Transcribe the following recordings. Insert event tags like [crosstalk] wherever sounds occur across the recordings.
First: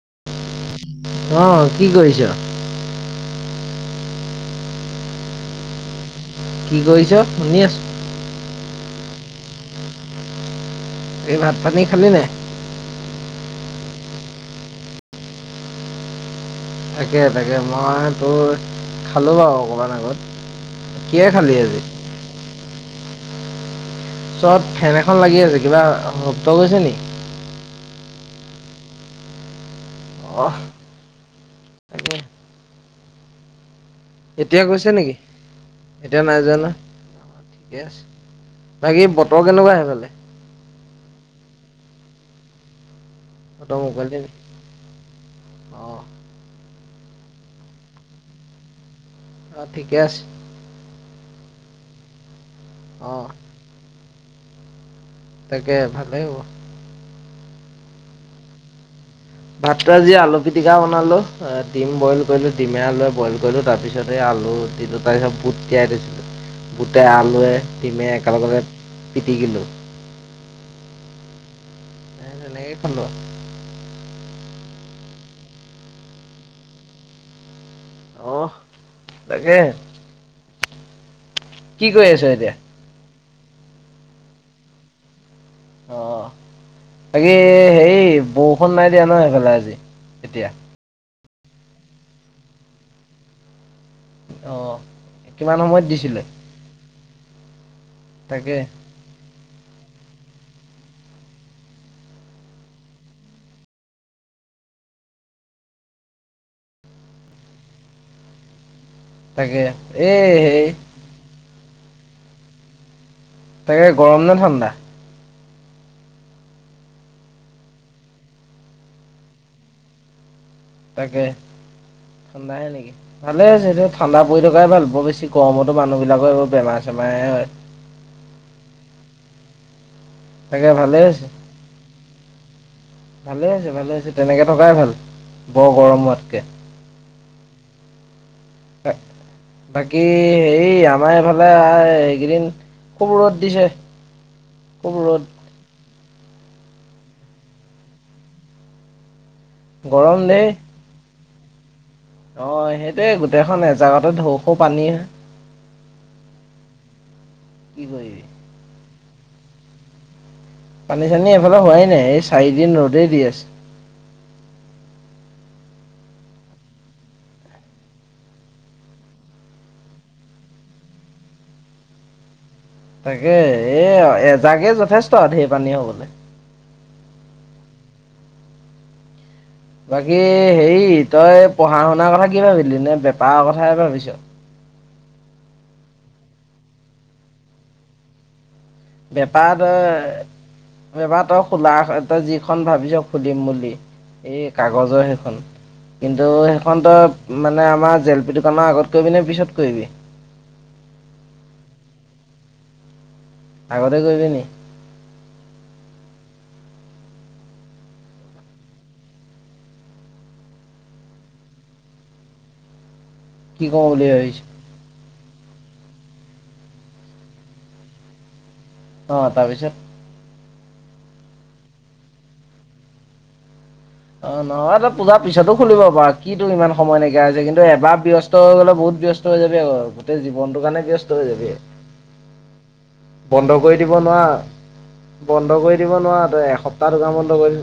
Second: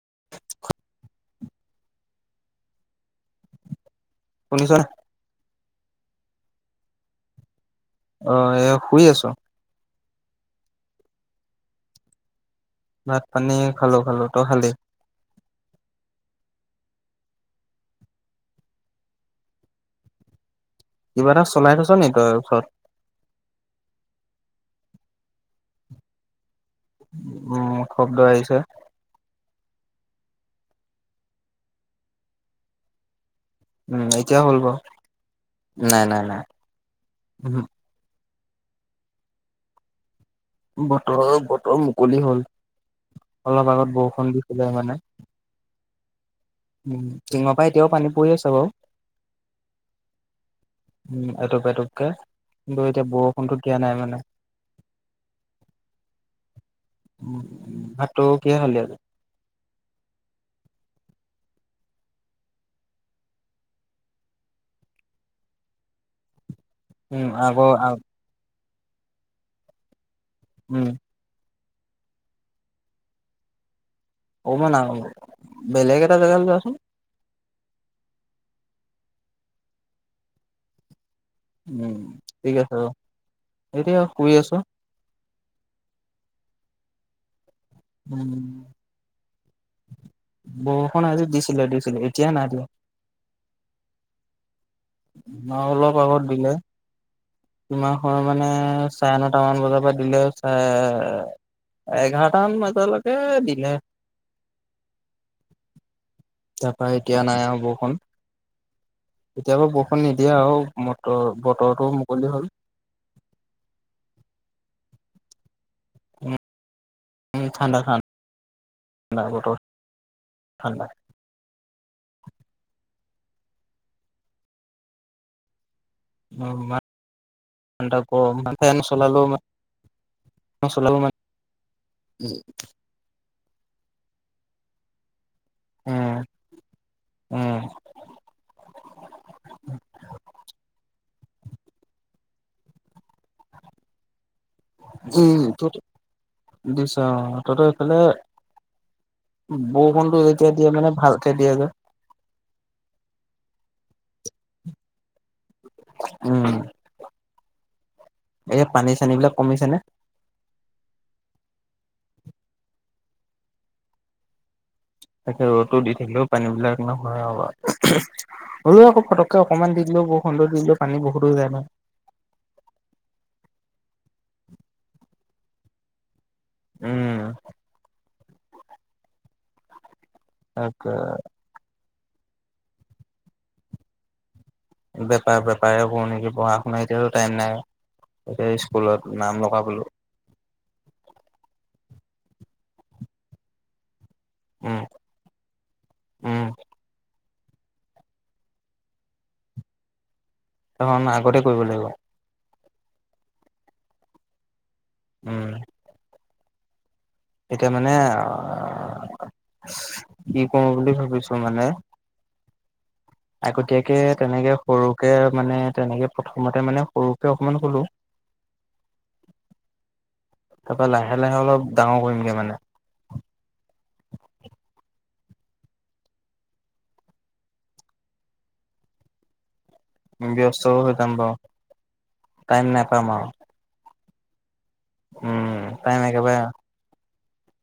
[unintelligible] অহ কি কৰিছ? শুনিছ নে কি কৰিছ, শুনি আছো। অ এ শুই আছো। এই ভাত পানী খালি নাই। ভাত পানী খালো খালো। তই খালি? তাকে তাকে মই তোৰ খালো বাৱ অকমান আগত। কিহে কিবা এটা খালি চলাই আজি? থৈছ নি তই ওচৰত? ওচত ফেন এখন লাগি আছে কিবা গৈছে নি? উম শব্দ আহিছে। অহ। তাকে। উম, হ'ল এতিয়া বাৰু। গৈছে নেকি এতিয়া নাই যোৱা ন? ঠিকে আছে। বাকী বতৰ কেনেকোৱা সেফালে? বতৰ বতৰ মুকলি হ'ল। অলপ বতৰ আগত মুকলি নি? বৰষুণ দিছিলে মানে। অ', উ টিঙৰ পৰা এতিয়াও পানী পৰি আছে বাও। অ ঠিকে আছে। উম এটুপ এটুপকে বৈ এতিয়া অ', বৰষুণটো দিয়া নাই মানে। তাকে ভালেই হ'ব। উ ভাতটো কিহে খালি আজি? ভাতটো আজি আলু পিটিকা বনালো ডিম বইল কৰিলো ডিমে আলুৱে বইল কৰিলো তাৰ পিছতে আলু তি দু তাৰ পিছত বুট তিয়াই থৈছিলো। বুটে, উম, আলুৱে, আগৰ ডিমে একেলগতে পিটিকিলো। উম। তেনেকে খালো আও অ মান বেলেগ এটা জেগালে যোৱাচোন। অহ তাকে। কি উম কৰি আছ এতিয়া? ঠিক আছে। এতিয়া শুই আছো। অ তাকে সেই উম। বৰষুণ নাই দিয়া ন সেইফালে আজি এতিয়া। বৰষুণ আজি দিছিলে দিছিল এতিয়া নাই দিয়া। অ'। কিমান আমা সময়ত অলপ দিছিলে? আগত দিলে। কিমান সময় মানে তাকে, চাই ন আঠটামান বজাৰ পা দিলে চাই এঘাৰটামান বাজি টালৈকে দিলে। তাপা এতিয়া নাই আও বৰষুণ। তাকে কেতিয়াবা বৰষুণ এই নিদিয়ে আউ হেৰি মটৰ বতৰটো মুকলি হ'ল। তাকে গৰম নে ঠাণ্ডা? উম ঠাণ্ডা ঠা ণ্ডা বতৰ। ঠাণ্ডা তাকে ঠাণ্ডাহে নেকি। ভালে হৈছে ডিউক ঠাণ্ডা পৰি থকাই ভাল। বৰ বেছি গৰমত মানুহিলাকৰ এইবোৰ ইমান বেমাৰ চেমাৰে হয়। ঠাণ্ডা গৰম ফেন চলালেও তাকে ভালে হৈছে [unintelligible] ভালে হৈছে ভালে হৈছে। তেনেকে থকাই ভাল। বৰ গৰম হোৱাতকে। উম। এ। বাকী হেই আমাৰ এইফালে এইকেইদিন খুব ৰদ দিছে। খুব ৰ'দ উম ত দিছে অ তত এইফালে বৰষুণটো গৰম দেই যেতিয়া দিয়ে মানে ভালকে দিয়ে যে। অ সেইটোয়ে গোটেইখন এজাগতে ঢৌ খৌ পানী। উম। কি কৈ এতিয়া পানী চানী বিলাক কমিছে নে পানী চানী এফালে হোৱাই নাই এই চাৰিদিন ৰ'দেই দি আছে তাকে ৰ'দো দি থাকিলেও পানী বিলাক খ আৰু ৰ আকৌ পটককে অকণমান দি দিলো বৌখুন টো দিলে পানী বহু দূ যায় না তাকে এ এজাগে যথেষ্ট ঢেৰ পানী হবলে উম বাকী হেই তাকে তই পঢ়া শুনাৰ কথা কি ভাবিলি নে বেপাঅ কথাই ভাবিছ বেপাৰ বেপাৰে কও নেকি পঢ়া শুনা এতিয়া টাইম নাই এতিয়া ইচ বেপাৰ তই বেপাৰ তই খোলা তই যিখন ভাবিছ খুলিম বুলি এই উম কাগজৰ সেইখন কিন্তু উম সেইখনতো মানে আমাৰ জলপি দোকানৰ আগত কৰিবি নে পিছত কইবি সেখন আগতে কৰিব লাগিব আগতে কৰিবি নি উম এতিয়া মানে আ কি কও বুলি ভাবিছো মানে কি কৰো আগতিয়াকে বুলি ভাবিছ? তেনেকে সৰু কে মানে তেনেকে প্ৰথমতে মানে সৰুকে অকমান খোলো অ তাৰপিছত তাৰপা লাহে লাহে অলপ ডাঙৰ কৰিমগে মানে অ নহয় তই পূজাৰ পিছতো খুলিব পাৰ কি তটো ইমান সময় নাইকিয়া হৈছে কিন্তু এবাৰ ব্যস্ত হৈ গ'লে বহুত ব্যস্ত হৈ যাবি আক গোটেই জীৱনটো কাৰণে ব্যস্ত হৈ যাবি টাইম নাপাম আৰু বন্ধ কৰি দিব নুৱা উম বন্ধ কৰি দিব টাইম নোৱাৰা একেবাৰে তই এসপ্তাহ দোকান বন্ধ কৰি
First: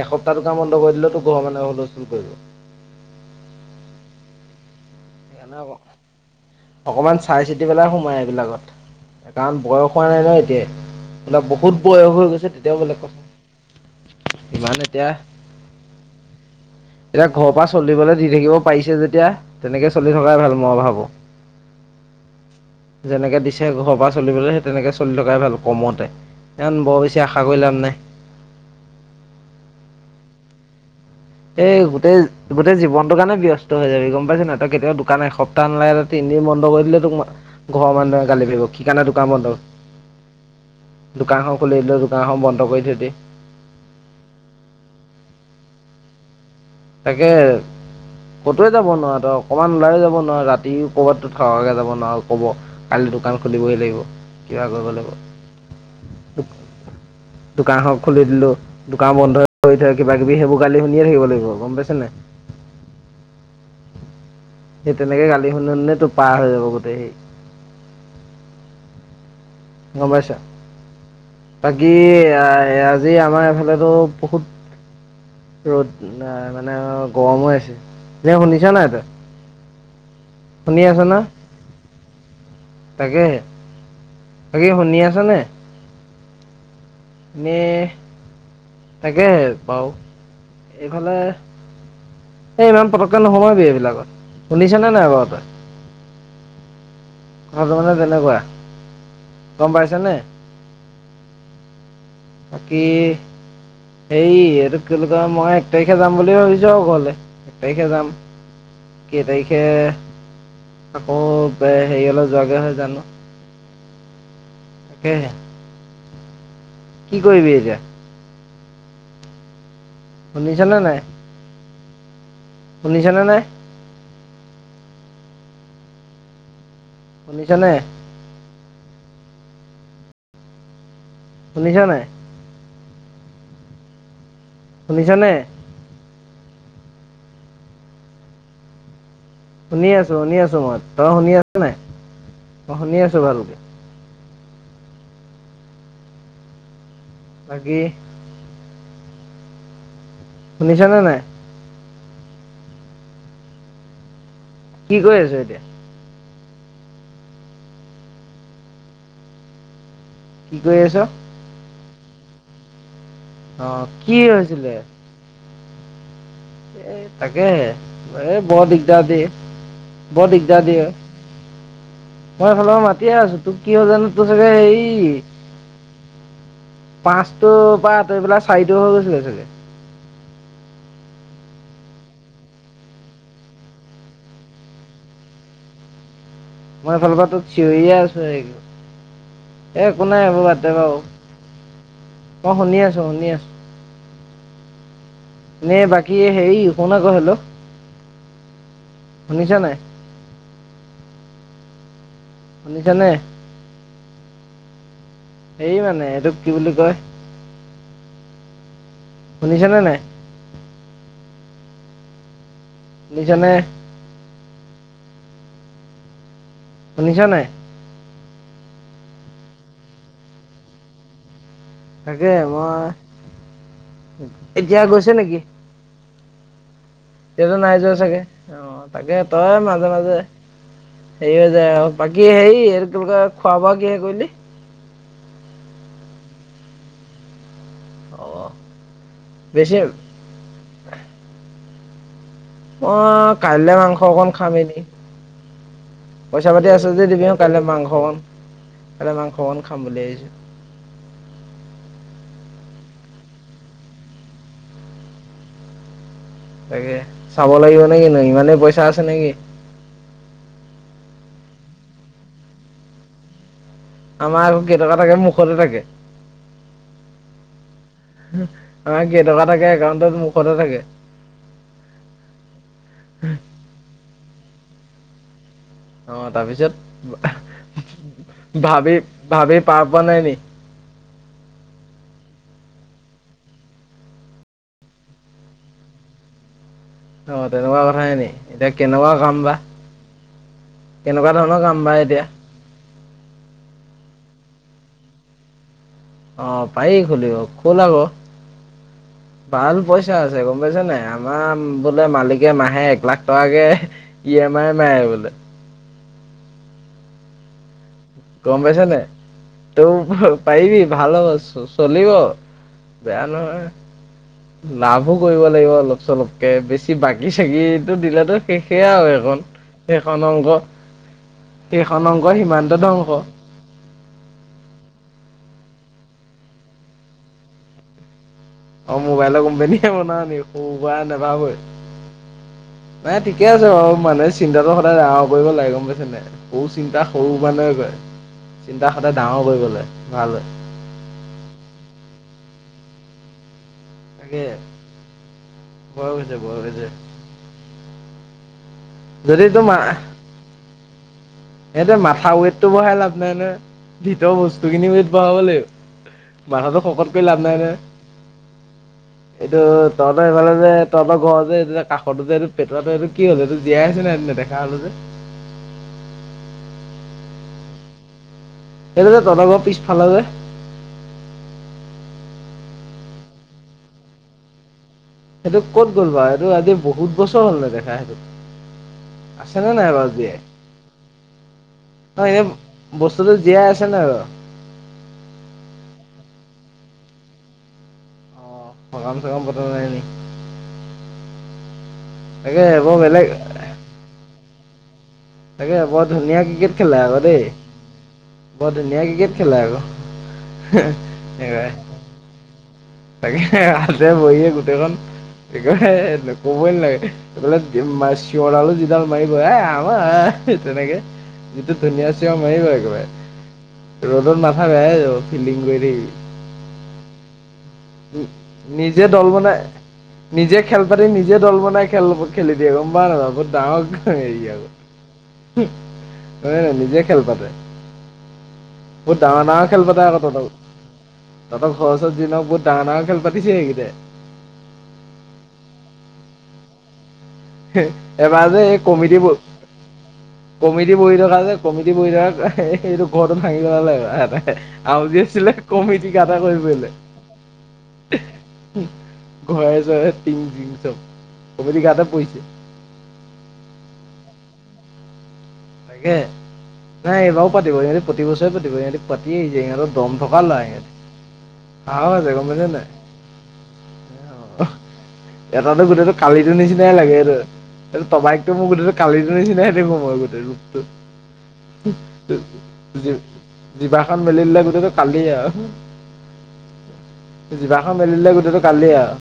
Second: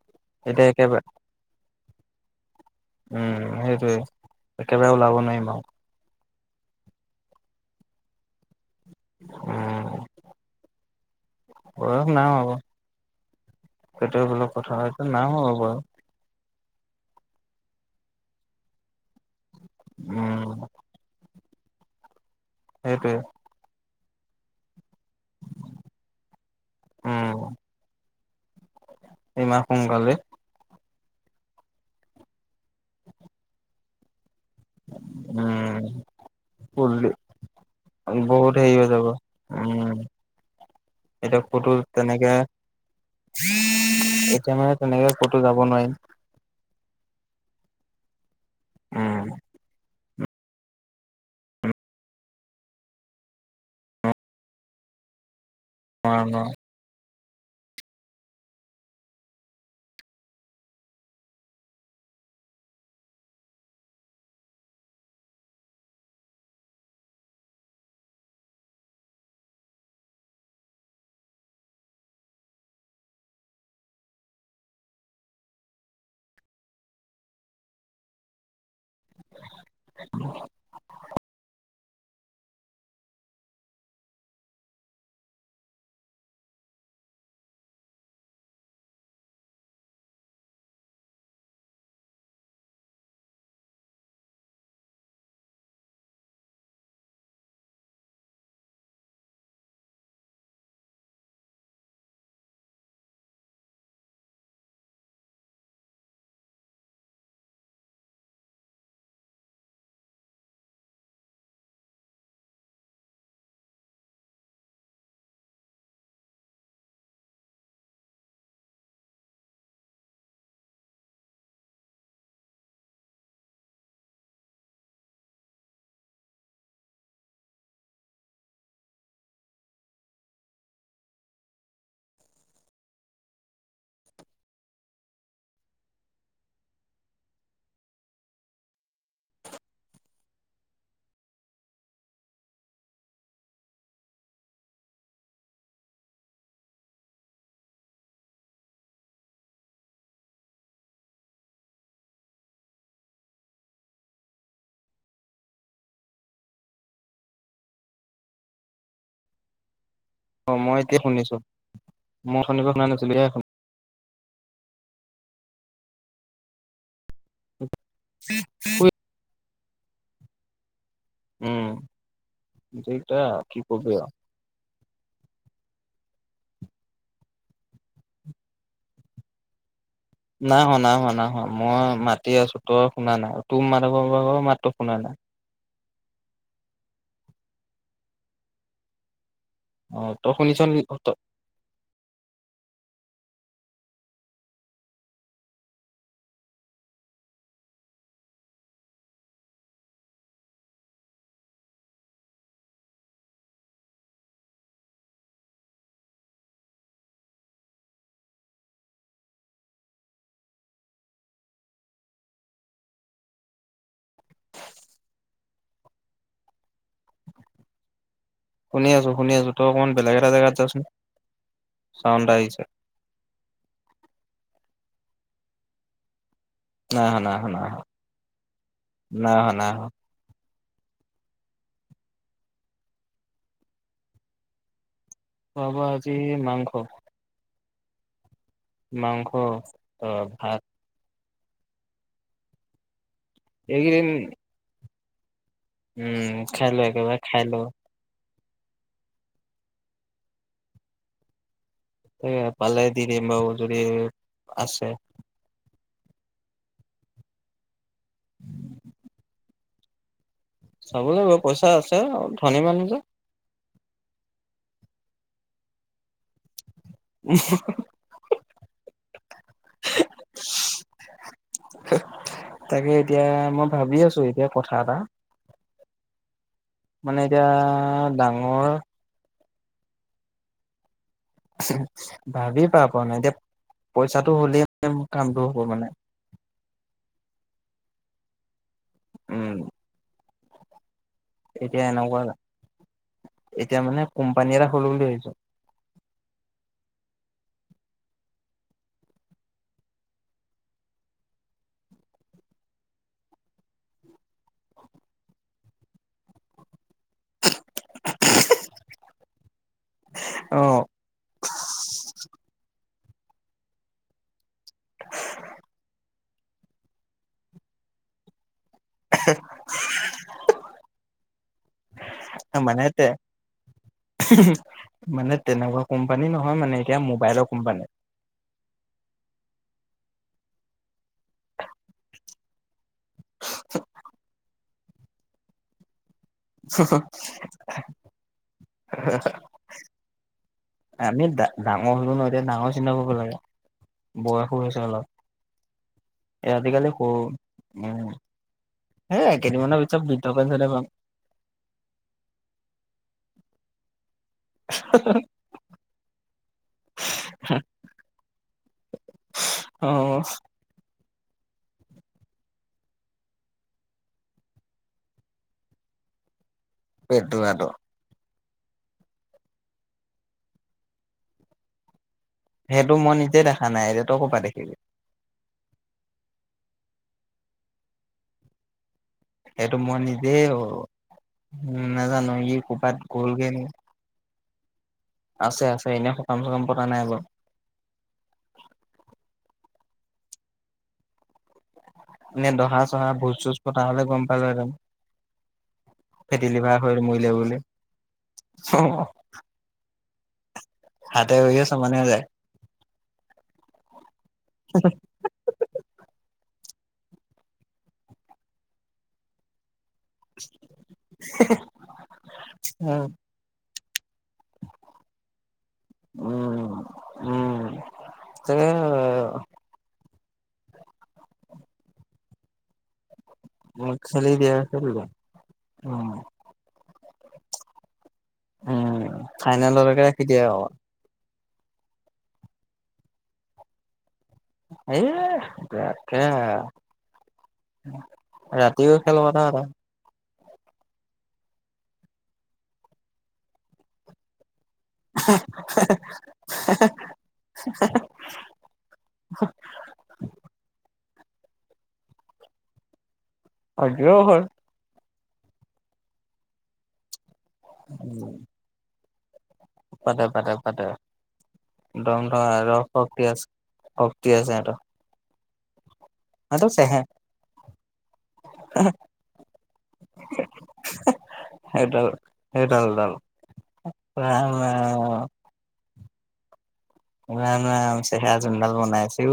এসপ্তাহটো কামত এতিয়া লগাই একেবাৰে দিলেতো গৰ মানে হুলস্থল কৰিব উম সেইটোয়ে একেবাৰে ওলাব নোৱাৰিম আৰু সেইকাৰণে ক অকমান চাই চিতি পেলাই সোমাই এইবিলাকত কাৰণ বয়স হোৱা উম, নাই ন এতিয় এইলাক বহুত বয়স হৈ গৈছে তেতিয়াও বেলেগ কথা সেইটোয়ে বোলো কথা ইমান এতিয়া এই নাই হোৱা বাউ এতিয়া ঘৰ পা চলিবলে দি থাকিব পাৰিছে যেতিয়া তেনেকে চলি থকাই ভাল উম, মই ভাবো সেইটোৱে যেনেকে দিছে ঘৰৰ পৰা চলিবলে সেই তেনেকে চলি থকাই ভাল কমতে বৰ বেছি আশা কৰি লাভ নাই এইমাহ সোনকালে এই গোটেই গোটেই জীৱনটো কাৰণে ব্যস্ত হৈ যাবি গম পাইছ নাই তই কেতিয়াবা দোকান এসপ্তাহ নালাগে উম, তই তিনদিন বন্ধ কৰি দিলেও ফুললি তোক ঘৰৰ মানুহে গালি বহুত দিব হেৰি কি হৈ যাব। কাৰণে দোকান বন্ধ কৰিলি উম এতিয়া কটো খুলি দিলোঁ তেনেকে দোকানখন বন্ধ কৰি থৈ দিয়ে এতিয়া মানে তেনেকে ক'তো যাব নোৱাৰিম। তাকে কটোৱে যাব উম, নোৱাৱ তই অকমান ওলাই যাব নোৱাৰ ৰাতি ক'বাততো থাকাকে যাব নোৱাৰ কব কাইলৈ দোকান খুলিবই লাগিব কিবা কৰিব লাগিব। নোৱাৰো নোৱাৰো দোকান হক খুলি দিলো দোকান বন্ধ হৈ থয় কিবা কিবি সেইবোৰ গালি শুনিয়ে থাকিব লাগিব। গম পাইছা নাই সেই তেনেকে গালি শুনি শুনি তোৰ পাৰ হৈ যাব গোতেই সেই। গম পাইছা বাকী আ আ আজি আমাৰ এফালে টো বহুত ৰ'দ না মানে গৰম হৈ আছে এ শুনিছ নাই তই [unintelligible] শুনি আছ না তাকে তাকে শুনি আছ নে? এনেই তাকে পাওঁ এইফালে এ ইমান পতককৈ নোসোমাবি এইবিলাকত শুনিছ নে নাই বাৰু তই কথাটো মানে তেনেকুৱা গম পাইছে নে বাকী সেই এইটো কি বুলি কয় মই এক তাৰিখে যাম বুলি ভাবিছো আৰু ঘৰলে এক তাৰিখে যাম। কেই তাৰিখে আকৌ হেৰি হলে যোৱাগে হয় জানো তাকেহে কি কৰিবি এতিয়া? শুনিছনে নাই? শুনিছনে নাই? শুনিছনে শুনিছ নাই? শুনিছ নে? শুনি আছো শুনি আছো মই তই শুনি আছ নাই অই শুনি আছো ভালকৈ বাকী শুনিছানে নাই? কি কৰি আছ এতিয়া? অ কি কৰি মই আছ এতিয়া শুনিছো। মই অথনি শুনা নাছিলো এয়া শু- অ কি হৈছিলে? এ তাকেহে এই বৰ দিগদাৰ দিয়ে বৰ দিগদাৰ দিয়ে। উম, মই এফালৰ মাতিয়ে দিগদাৰ আছো আৰু তোক কি হয় কবি আৰু। জানো তোৰ চাগে হেৰি পাঁচটো পৰা আতৰি পেলাই চাৰিটো হৈ গৈছিলে চাগে। নাই হোনা নাই হোৱা না হোৱা মই মাতি আছো তোৰ শুনা নাই তোৰ মাত পৰা মাতো শুনা নাই। মই এইফালৰ পৰা তোক চিঞৰিয়ে আছো এক- এই একো অ', নাই তই এইবোৰ শুনিছ বাদ দে বাৰু নি অ শুনি আছোঁ শুনি আছোঁ। নে বাকী হেৰি শুনা আকৌ হেল্লো শুনিছা নাই? শুনিছা নে? এই মানে এইটোক কি বুলি কয় শুনিছেনে নাই? শুনিছা নে? শুনিছা নাই? শুনি আছো শুনি আছো তই অকমান বেলেগ এটা জেগাত যাচোন। চাউণ্ড তাকে এটা আহিছে মই এতিয়া গৈছে নেকি নাই অহা এতিয়া অহা টো অহা নাই যোৱা চাগে অ তাকে নাই অহা তই নাই অহা মাজে মাজে সেই যে বাকী এইটো কি বুলি কয় খোৱা বোৱা কিহে কৰিলি। খোৱা বোৱা আজি মাংস অ মাংস বেছি অ ভাত অ কাইলে মাংস এইকেইদিন অকন খামহি নেকি উম পইচা পাতি খাই ল আছে যদি একেবাৰে দিবি অ খাই ল কাইলৈ মাংস কন কাইলে মাংস অকন খাম বুলি আহিছো তাকে পালে দি দিম বাৰু যদি আছে তাকে চাব লাগিব নে কিনো ইমানেই পইচা আছে নেকি ল'ব লাগিব পইচা আছে আৰু ধনী মানুহ যে আমাৰ আকৌ কেইটকা থাকে মুখতে থাকে [unintelligible] আমাৰ কেইটকা থাকে একাউন্টত মুখতে থাকে তাকে এতিয়া মই ভাবি আছো এতিয়া কথা এটা অ তাৰপিছত মানে এতিয়া ডাঙৰ ভাবি ভাবি পাৰ পোৱা নাই নি। ভাবি পাৰ পোৱা নাই এতিয়া। পইচাটো হ'লে মানে মোৰ কামটো হ'ব মানে। অ তেনেকোৱা কথাহে নি এতিয়া কেনেকোৱা কাম উম বা। কেনেকোৱা ধৰণৰ কাম বা এতিয়া। এতিয়া মানে কোম্পানী এটা খোলো বুলি ভাবিছো। অ পাৰি খুলিব খুল আক। [unintelligible] ভাল পইচা আছে গম পাইছ নাই আমাৰ বোলে মালিকে মাহে এক লাখ টকাকে দিয় মায়ে মাৱে বোলে। গম পাইছ নে তই অ পাৰিবি ভাল হ'ব চলিব। বেয়া নহয়। লাভো কৰিব লাগিব অলপ চলপকে বেছি বাকি চাকীতো দিলেতো শেষে আও সেখন সেইখন অংক সেইখন অংক সিমানতে ধ্বং [inaudible] মানে তেনেকোৱা কোম্পানী নহয় মানে এতিয়া মোবাইলৰ কোম্পানী। অ মোবাইলৰ কোম্পানীয়ে বনা নি সু বাই নোপাবই নাই ঠিকে আছে বাৰু মানে চিন্তাটো সদায় ডাঙৰ কৰিব লাগে গম পাইছ নাই। সৰু চিন্তা সৰু মানুহে কৰে। আমি ডাঙৰ হলো ন এতিয়া ডাঙৰ চিন্তা কৰিব লাগে তাকে বয়সো হৈছে অলপ। বয়স হৈছে এ বয়স হৈছে আজিকালি সৰু উম সেই যদি কেইদিনমানৰ পিছত বৃদ্ধ পেঞ্চনে পাম। এইটো মাথা ৱেতটো বহাই লাভ নাই নহয়। ভিত বস্তুখিনি উৱেত বহাব লাগিব মাথাটো শকত কৰি লাভ নাই ন। এইটো অ তহতে এইফাল যে তহতৰ ঘৰ যে এই কাষতো যে এইটো পেটোৱাতো এইটো কি হল এইটো জীয়াই আছে নাই নেদেখা হলো যে। [inaudible] পেটোৱাতো এনে যে তহত ঘৰ পিছফাল যে। সেইটো মই নিজে দেখা নাই এতিয়া তই ক'ৰ পৰা দেখিবি। সেইটো ক'ত গ'ল বাৰু সেটো আজি বহুত বছৰ হ'ল ন দেখা সেইটোক। আছেনে সেইটো নাই মই বাও জীয়াই। নিজেই উম অ নাজানো এনে ই ক'ৰবাত বস্তুটো গ'লগে নি জীয়াই আছে নাই বাৰু। আছে আছে এনেই সকাম চকাম পতা নাই বাৰু। অ স কাম চ কাম পত নাই ন। এনে দহা চহা ভোজ চোজ পঠা হ'লে গম পালো একদম। তাকে বৰ ধুনীয়া ক্ৰিকেট হৈ খেলে আক মৰিলে দেই বুলি বৰ ধুনীয়া ক্ৰিকেট খেলে আকৌ। হাতে ভৰিয়ে সমান হৈযায়। তাকে হাতে ভৰিয়ে গোটেইখন। ক'বই নালাগে এইফলে চিঞডালো যিডাল মাৰিব। তেনেকে যিটো ধুনীয়া চিঞ মাৰিব একেবাৰে। ৰ'দত মাথথা আৰু ফিল্ডিং কৰি উম থাকিবি। উম। উ তাকে নিজে দল বনাই। নিজে খেল পাতি নিজে দল বনাই খেল খেলি দিয়ে গম প নাইাব। বহুত ডাঙৰ খেলি হেৰি দিয়া আৰু খেলি দিয়া ন উম ন নিজে খেল পাতে। উম উট ফাইনেললৈকে নালপতাইাৰ ৰাখি তো। দিয়ে আৰু তহতৰওচৰত যদিক বহুত ডাঙৰ ডাৰ খেল পাতিছে সেইকেইটাই। এই তাকেহে। এবাৰ যে এই কমিটি ব। এটা কমিটি বহি থকা যে কমিটি বহি থকা এইটো ঘৰটো ভাঙি পেলালে লৰা এটাই। আউজ আছিলে কমিটি কাটা কৰিবলে। ঘৰে চৰে টিং জিং চব কমিটী গাতে পৰিছে। তাকে হয়। তাকে নাই এইবাৰো পাতিব ইহঁ প্ৰতি বছৰে পাতিব ইহঁতি পাতি। সিহঁতৰ দম পাতে থকা পাতে ল'ৰা পাতে সিহঁতি। সাহস দম আছে ধম গম পাইছা নাই আৰুস শক্তি আছে শক্তি। আছে এটা। এটাতো গোটেইটো কালিটো নিচিনাই লাগেটো। তমাইকতো মোৰ গোটেইো কালিৰ নিচিনাই দেখো মই গোটেই ৰূপটো। সেইডাল সেইডাল ডাল জিভাখন মেলি ৰাম দিলে গোটেইটো কালি ৰাম আৰু। নাই জিভাখন ন মেলি দিলে চেহেৰা গোটেইটো জোনডাল কালি বনাই আৰু। আছে।